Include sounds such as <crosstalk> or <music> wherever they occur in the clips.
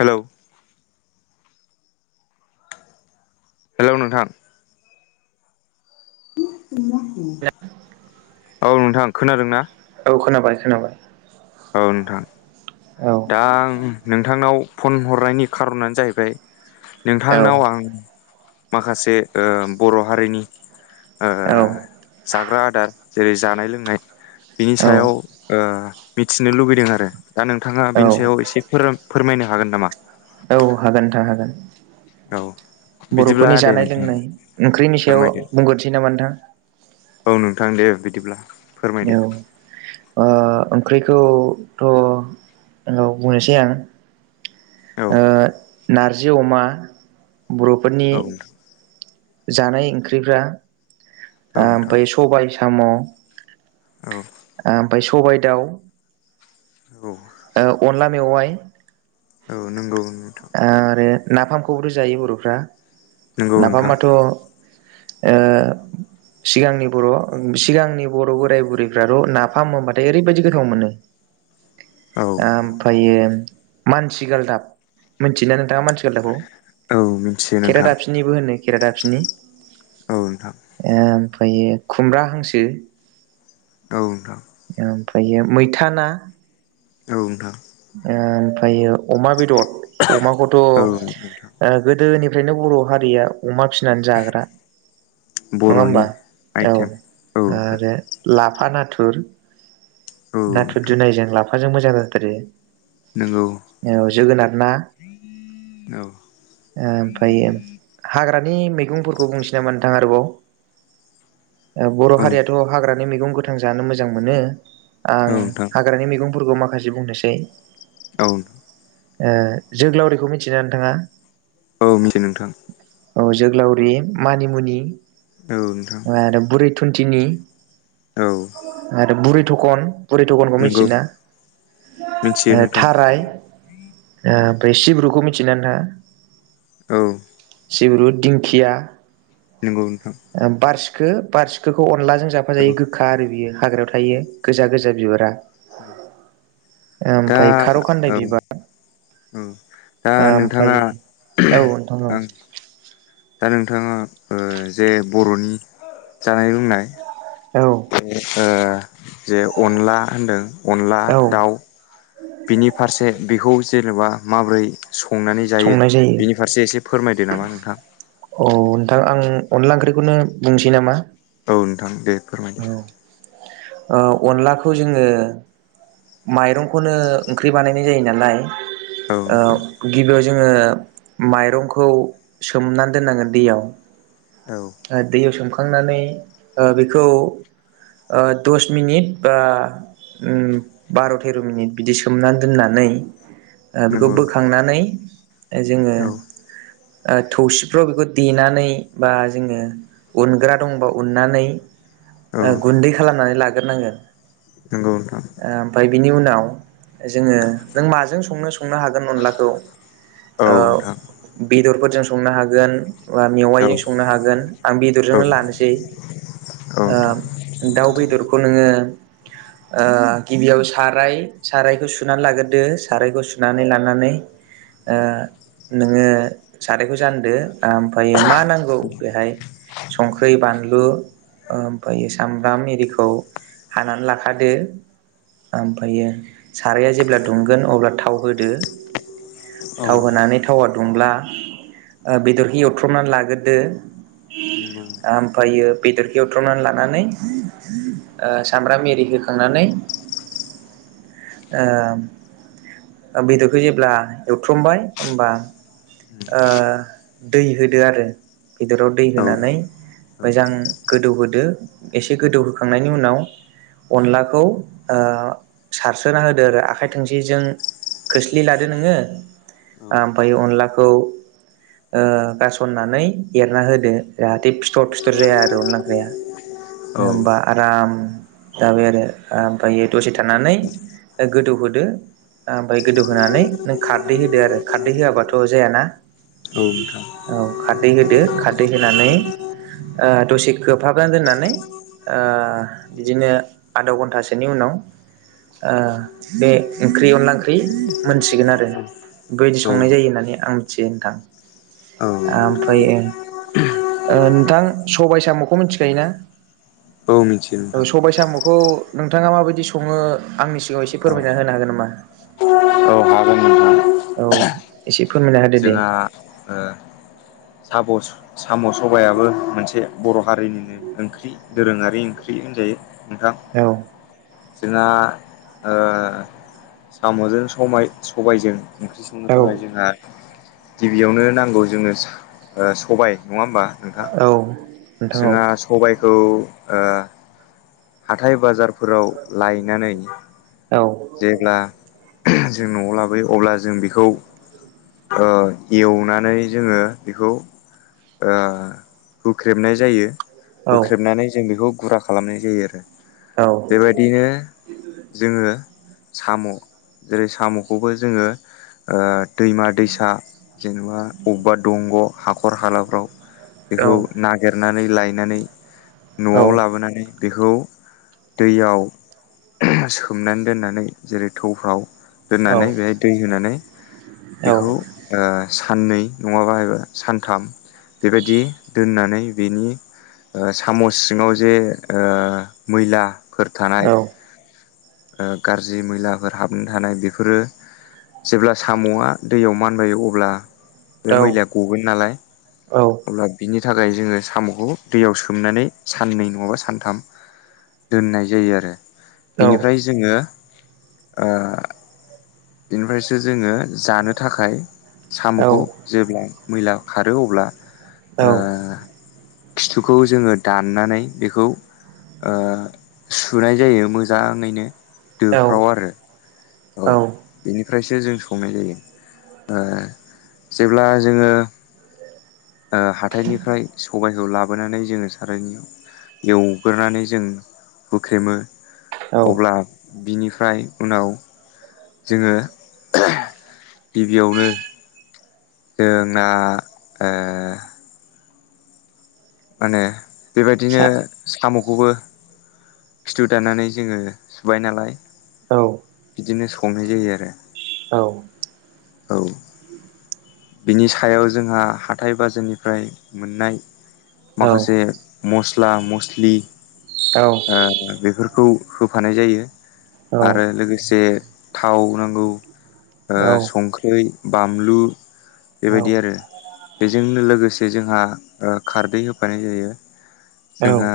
हेल' हेल' नोंथां औ औ नोंथां खोनादों ना खोनाबाय खोनाबाय औ नोंथां औ दा आं नोंथांनाव फन हरनायनि खार'नानो जाहैबाय औ नोंथांनाव आं माखासे बर' हारिनि ओ औ जाग्रा आदार जेरै जानाय लोंनाय बिनि सायाव मिथिनो लुबैदों आरो दा नोंथाङा औ बेनि सायाव एसे फोरमायनो हागोन नामा औ हागोन नोंथां हागोन औ बिदिब्ला बर'फोरनि दे जानाय नोंथां लोंनाय ओंख्रिनि सायाव फोरमायदो बुंग्रोनोसै नामा नोंथां औ नोंथां दे बिदिब्ला फोरमायदो औ ओ ओंख्रिखौथ' बुंनोसै आं ओ नारजि अमा बर'फोरनि औ जानाय ओंख्रिफ्रा औ नोंथां औ नोंथां ओमफ्राय सबाय साम' औ ओमफ्राय सबाय दाउ औ अनला मेवाइ औ नंगौ नोंथां आरो नाफामखौबोथ' जायो बर'फ्रा नंगौ नोंथां नाफामाथ'। ओ। सिगांनि बर' सिगांनि बर' बोराय बुरैफ्राथ' नाफाम होनबाथाय ओरैबायदि गोथाव मोनो। औ आमफ्रायो मानसि गालदाब। मिथियोना नोंथाङा मानसि गालदाबखौ औ मिथियो नोंथां केरादा खेरादाफिनि। औ नोंथां आमफायो खुमब्रा हांसो। औ नोंथां। ओमफ्रायो मैथा ना। औ नोंथां। ओ ओमफ्रायो अमा बेदर अमाखौथ' औ नोंथां गोदोनि। ओंखायनो बर' हारिया अमा फिसिनानै जाग्रा। नङा बर'नि होमबा औ आइटेम औ नोंथां आरो लाफा ना। नाथुर औ नाथुर नोंथां जुनायजों लाफाजों मोजां जाथारो। नंगौ औ जोगोनार ना। औ ओमफ्राय हाग्रा। मानि मैगंफोरखौ बुंनोसैनामा नोंथां आरोबाव। बर' औ हारियाथ' हाग्रानि मैगं गोथां जानो मोजां मोनो आं औ नोंथां हाग्रानि मैगं। फोरखौ माखासे बुंनोसै। औ। ओ जोग्लावरिखौ मिथियोना नोंथाङा? औ मिथियो नोंथां। औ जोग्लावरि मानिमुनि। औ नोंथां आरो बुरै थुन्थिनि औ आरो बुरै। थखन बुरि थखनखौ नंगौ मिथियो ना। मिथियो ओ नोंथां थाराय ओ औ ओमफ्राय सिब्रुखौ मिथियोना नोंथाङा? औ। सिब्रु दिंखिया। नंगौ नोंंथां सिखो बारसिखिखौ अनलाजों औ जाफाजायो गोखा आरो बियो हाग्रायाव थायो गोजा गोजा बिबारा। औ। दा ओमफ्राय खारौ खान्दाइ औ बिबार। औ दा ओमफ्राय नोंथाङा औ नोंथां आं। औ दा नोंथाङा ओ जे बर'नि जानाय लोंनाय। औ ज जे अनला होनदों अनला औ दाउ। बिनि फारसे बेखौ जेनेबा माबोरै। संनानै जायो बिनि फारसे एसे फोरमायदो नामा नोंथां। औ नोंथां आं अनला ओंख्रिखौनो बुंसै नामा। औ नोंथां दे फोरमायदो। ओअनलाखौ जोङो माइरंखौनो ओंख्रि बानायनाय जायो नालाय। औ ओ नोंथां गिबियाव जों जोङो माइरंखौ सोमनानै दोननांगोन दैयाव। औ दैयाव सोमखांनानै ओ बेखौ। ओ दस मिनिट बा। बार' थेर' मिनिट बिदि सोमनानै दोननानै ओ बेखौ नंगौ नोंथां बोखांनानै। जोङो। औ ओ थौसिफ्राव बेखौ देनानै बा जोङो उनग्रा दंबा उननानै। औ ओ गुन्दै खालामनानै लाग्रोनांगोन। नंगौ नोंथां। ओमफ्राय बिनि उनाव जोङो नों माजों संनो संनो हागोन अनलाखौ। औ ओ नोंथां बेदरफोरजों संनो हागोन बा औ मेवाइजों संनो हागोन आं नोंथां बेदरजोंनो लानोसै औ ओ नोंथां दाउ बेदरखौ नोङो आ गिबियाव साराय सारायखौ सुनानै लाग्रोदो सारायखौ सुनानै लानानै ओ नोङो सारायखौ जानदो आमफ्रायो मा नांगौ बेहाय संख्रि बानलु ओमफायो सामब्राम‌ इरिखौ हानानै लाखादो ओमफायो साराया जेब्ला दुंगोन अब्ला थाव होदो। थाव होनानै थावा दुंब्ला ओ बेदरनि एवथ्रमना लाग्रोदो ओमफायो बेदरखो एवथ्रमना लानानै ओ सामब्राम एरि होखांनानै ओ बेदरखौ जेब्ला एवथ्रमबाय होमबा ओ दै होदो आरो बेदराव दै औ होनानै मोजां गोदौहोदो एसे गोदौहोखांनायनि उनाव अनलाखौ ओ सारसोना होदो आरो आखाय थोंसिजों खोस्लि लादो नोङो ओमफाय अनलाखौ <unintelligible> ओ गासननानै एरना होदो जाहाथे फिथर फिथर जाया आरो अनला ओंख्रिया होमबा आराम जाबाय आरो आमफायो दसे थानानै गोदौहोदो आमफाय गोदौहोनानै नों खारदै होदो आरो खारदै होआबाथ' थ जायाना औ खारदै होदो खारदै होनानै ओ दसे खोबहाबोन दोननानै ओ बिदिनो आध घन्टासोनि उनाव ओ बे ओंख्रि अनला ओंख्रि मोनसिगोन आरो बेबायदि संनाय जायो होननानै आं मिथियो ओनथां औ आमफ्रायो ओ नोंथां सबाय साम'खौ मिथिखायो ना औ मिथियो नोंथां बेखौ नोंथाङा माबायदि सङो आंनि सिगाङाव एसे औ फोरमायना होनो हागोन नामा औ हागोन नोंथां औ एसे फोरमायना होदो दे जोंहा ओ साब साम' सबायाबो मोनसे बर' हारिनिनो ओंख्रि दोरोङारि ओंख्रि होनजायो नोंथां औ जोंहा ओ साम'जों समाय सबायजों ओंख्रि संनो औ थाखाय जोंहा गिबियावनो नांगौ जोङनो साम सबाय नङा होमबा नोंथां औ नोंथां औ जोंहा सबायखौ ओ हाथाय बाजारफोराव लायनानै औ जेब्ला जों न'आव लाबोयो अब्ला जों बेखौ ओ एवनानै जोङो बेखौ ओ हुख्रेबनाय जायो औ हुख्रेबनानै जों बेखौ गुरा खालामनाय जायो आरो औ बेबायदिनो जोङो साम' जेरै साम'खौबो जोङो ओ दैमा दैसा जेनेबा अबबा दंग' हाखर हालाफ्राव बेखौ औ नागिर नानै लायनानै न'आव लाबोनानै बेखौ दैयाव सोमनानै दोननानै जेरै थौफ्राव दोननानै बेहाय दै होनानै बेखौ ओ साननै नङाबाब सानथाम बेबायदि दोननानै बेनि <unintelligible> ओ साम' सिङाव जे ओ मैलाफोर थानाय ओ गाज्रि मैलाफोर हाबनो थानाय बेफोरो जेब्ला साम'आ दैयाव मानबाय अब्ला। बे मैलाया गगोन नालाय अब्ला बिनि बेनि थाखाय जोङो साम'खौ दैयाव सोमनानै साननै नङाबा सानथाम दोननाय जायो आरो। औ। बिनिफ्राय जोङो ओ बेनिफ्रायसो जोङो जानो थाखाय साम'खौ जेब्ला मैला खारो अब्ला ओ खिथुखौ जोङो दाननानै बेखौ ओ सुनाय जायो मोजां मोजाङैनो दोफ्राव आरो अ बिनि निफ्रायसो जों संनाय जायो ओ जेब्ला जोङो ओ हाथायनिफ्राय सबाय खौ लाबोनानै जोङो सारायनियाव एवग्रोनानै जों हुख्रेमो अब्ला बिनिफ्राय उनाव जोङो गिबियावनो जोंना ओ मानो बेबायदिनो साम' खौबो खिथु दाननानै जोङो सुबाय नालाय औ बिदिनो संनाय जायो आरो औ औ बिनि सायाव जोंहा हाथाय बाजारनिफ्राय मोननाय माखासे मस्ला मस्लि ओ बेफोरखौ खौ होफानाय जायो आरो लोगोसे थाव नांगौ ओ संख्रै बानलु बेबायदि आरो बेजोंनो लोगोसे जोंहा ओ खारदै होब होफानाय जायो जोंहा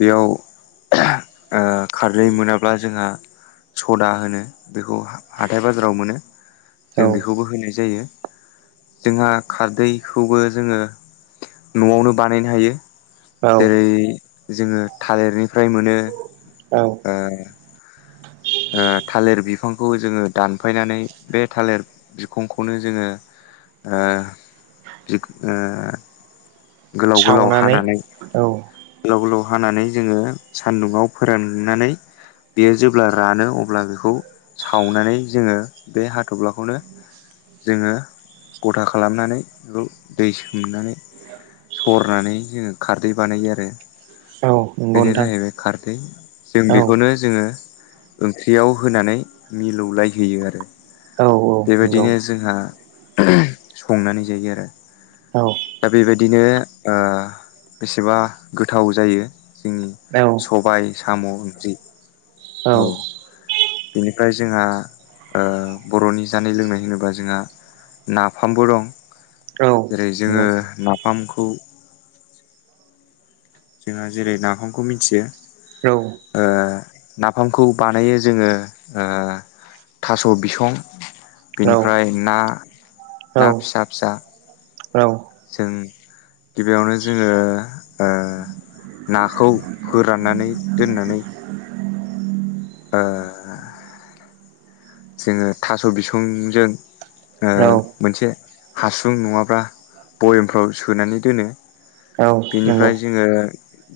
बेयाव ओ खारै मोनाब्ला जोंहा सदा होनो बेखौ हाथाय बाजाराव मोनो जों बेखौबो होनाय जायो जोंहा खारदैखौबो जोङो न'आवनो बानायनो हायो जेरै जोङो थालिरनिफ्राय मोनो ओ ओ थालिर बिफांखौ जोङो दानफायनानै बे थालिर बिखंखौनो जोङो ओ <unintelligible> गोलाव गोलाव सावनानै हानानै औ गोलाव गोलाव हानानै जोङो सानदुंङाव फोराननानै बेयो जेब्ला रानो अब्ला बेखौ सावनानै जोङो बे हाथब्लाखौनो जोङो गथा खालामनानै बेखौ दै सोमनानै ‌ सरनानै जोङो खारदै बानायो आरो औ नंगौ बेनो नोंथां जाहैबाय खारदै जों औ बेखौनो जोङो ओंख्रियाव होनानै मिलौलायहोयो आरो औ नंगौ बेबायदिनो जोंहा संनानै जायो आरो औ दा बेबायदि बिदिनो ओ बेसेबा गोथाव जायो जोंनि औ सबाय साम' ओंख्रि औ बेनिफ्राय जोंहा बर'नि ओ जानाय लोंनाय होनोबा जोंहा नाफामबो दं जेरै नंगौ जोङो नोंथां न फामखौ जोंहा जेरै नाफामखौ मिथियो औ ओ नाफामखौ बानायो जोङो ओ थास' बिसं बेनिफ्राय औ ना ना फिसा फिसा जों गिबियावनो जोङो ओ नाखौ फोराननानै दोननानै ओ जोङो थास' बिसंजों ओ औ मोनसे हासुं नङाब्ला भयेमफ्राव सोनानै दोनो औ नंगौ बेनिफ्राय जोङो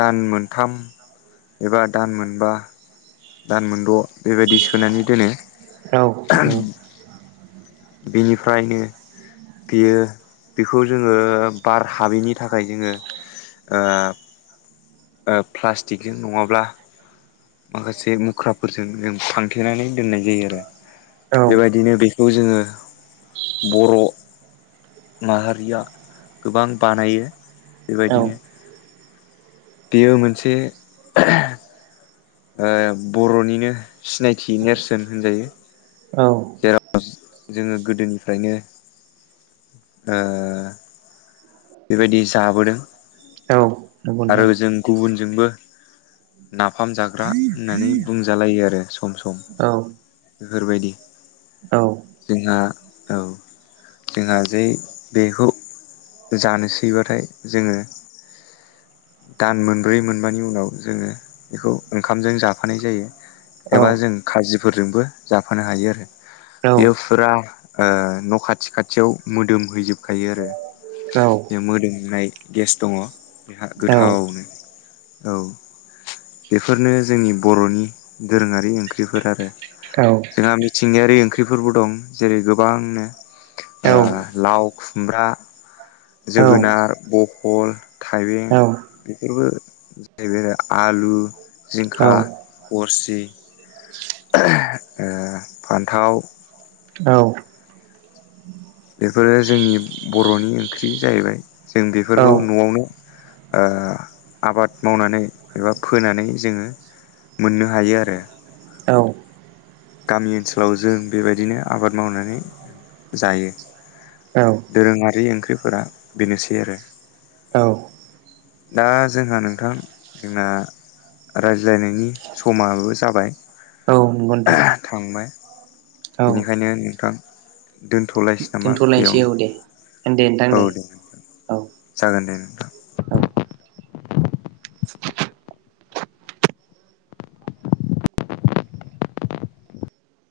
दान मोनथाम एबा दान मोनबा दान मोनद' बेबायदि सोनानै दोनो औ औ। बेनिफ्रायनो बेयो बेखौ जोङो बार हाबैनि थाखाय जोङो ओ ओ प्लास्टिकजों नङाब्ला माखासे मुख्राफोरजों जों फांथेनानै दोननाय जायो आरो। औ बेबायदिनो बेखौ जोङो बर' माहारिया गोबां बानायो औ बेबायदिनो बेयो मोनसे ओ बर'निनो सिनायथि नेरसोन होनजायो औ जेराव जोङो गोदोनिफ्रायनो ओ बेबायदि जाबोदों औ नंगौ आरो जों नोंथां गुबुनजोंबो नाफाम जाग्रा होननानै बुंजालायो आरो सम सम औ बेफोरबायदि औ जोंहा औ जोंहा जे बेखौ जानोसैबाथाय जोङो दान मोनब्रै मोनबानि उनाव जोङो बेखौ ओंखामजों जाफानाय जायो औ एबा जों खाजिफोरजोंबो जाफानो हायो आरो औ बेयो फुरा ओ न' खाथि खाथियाव मोदोम हैैजोबखायो आरो। औ बे मोदोमनाय गेस दङ बेहा औ गोथावनो औ बेफोरनो जोंनि बर'नि दोरोङारि ओंख्रिफोर आरो जोंहा थिंगायारि ओंख्रिफोरबो दं जेरै गोबांनो ओ औ लाव खुमब्रा जोगोनार बहल थाइबें बेफोरबो जबाय आलु जिंखा गरसि ओ फान्थाव बेफोरो जोंनि बर'नि ओंख्रि जाहैबाय जों बेफोरखौ न'आवनो ओ आबाद मावनानै एबा फोनानै जोङो मोननो हायो आरो। औ गामि ओनसोलाव जों बेबायदिनो आबाद मावनानै जायो दोरोङारि ओंख्रिफोरा बेनोसै आरो। औ औ दा जोंहा नोंथां जोंना रायज्लायनायनि समाबो जाबाय औ नंगौ नोंथां औ थांबाय बेनिखायनो नोंथां दोनथ'लायसि नामा दोनथ'लायनोसै बेयावनो औ दे दे नोंथां औ दे नोंथां औ जागोनदे नोंथां। औ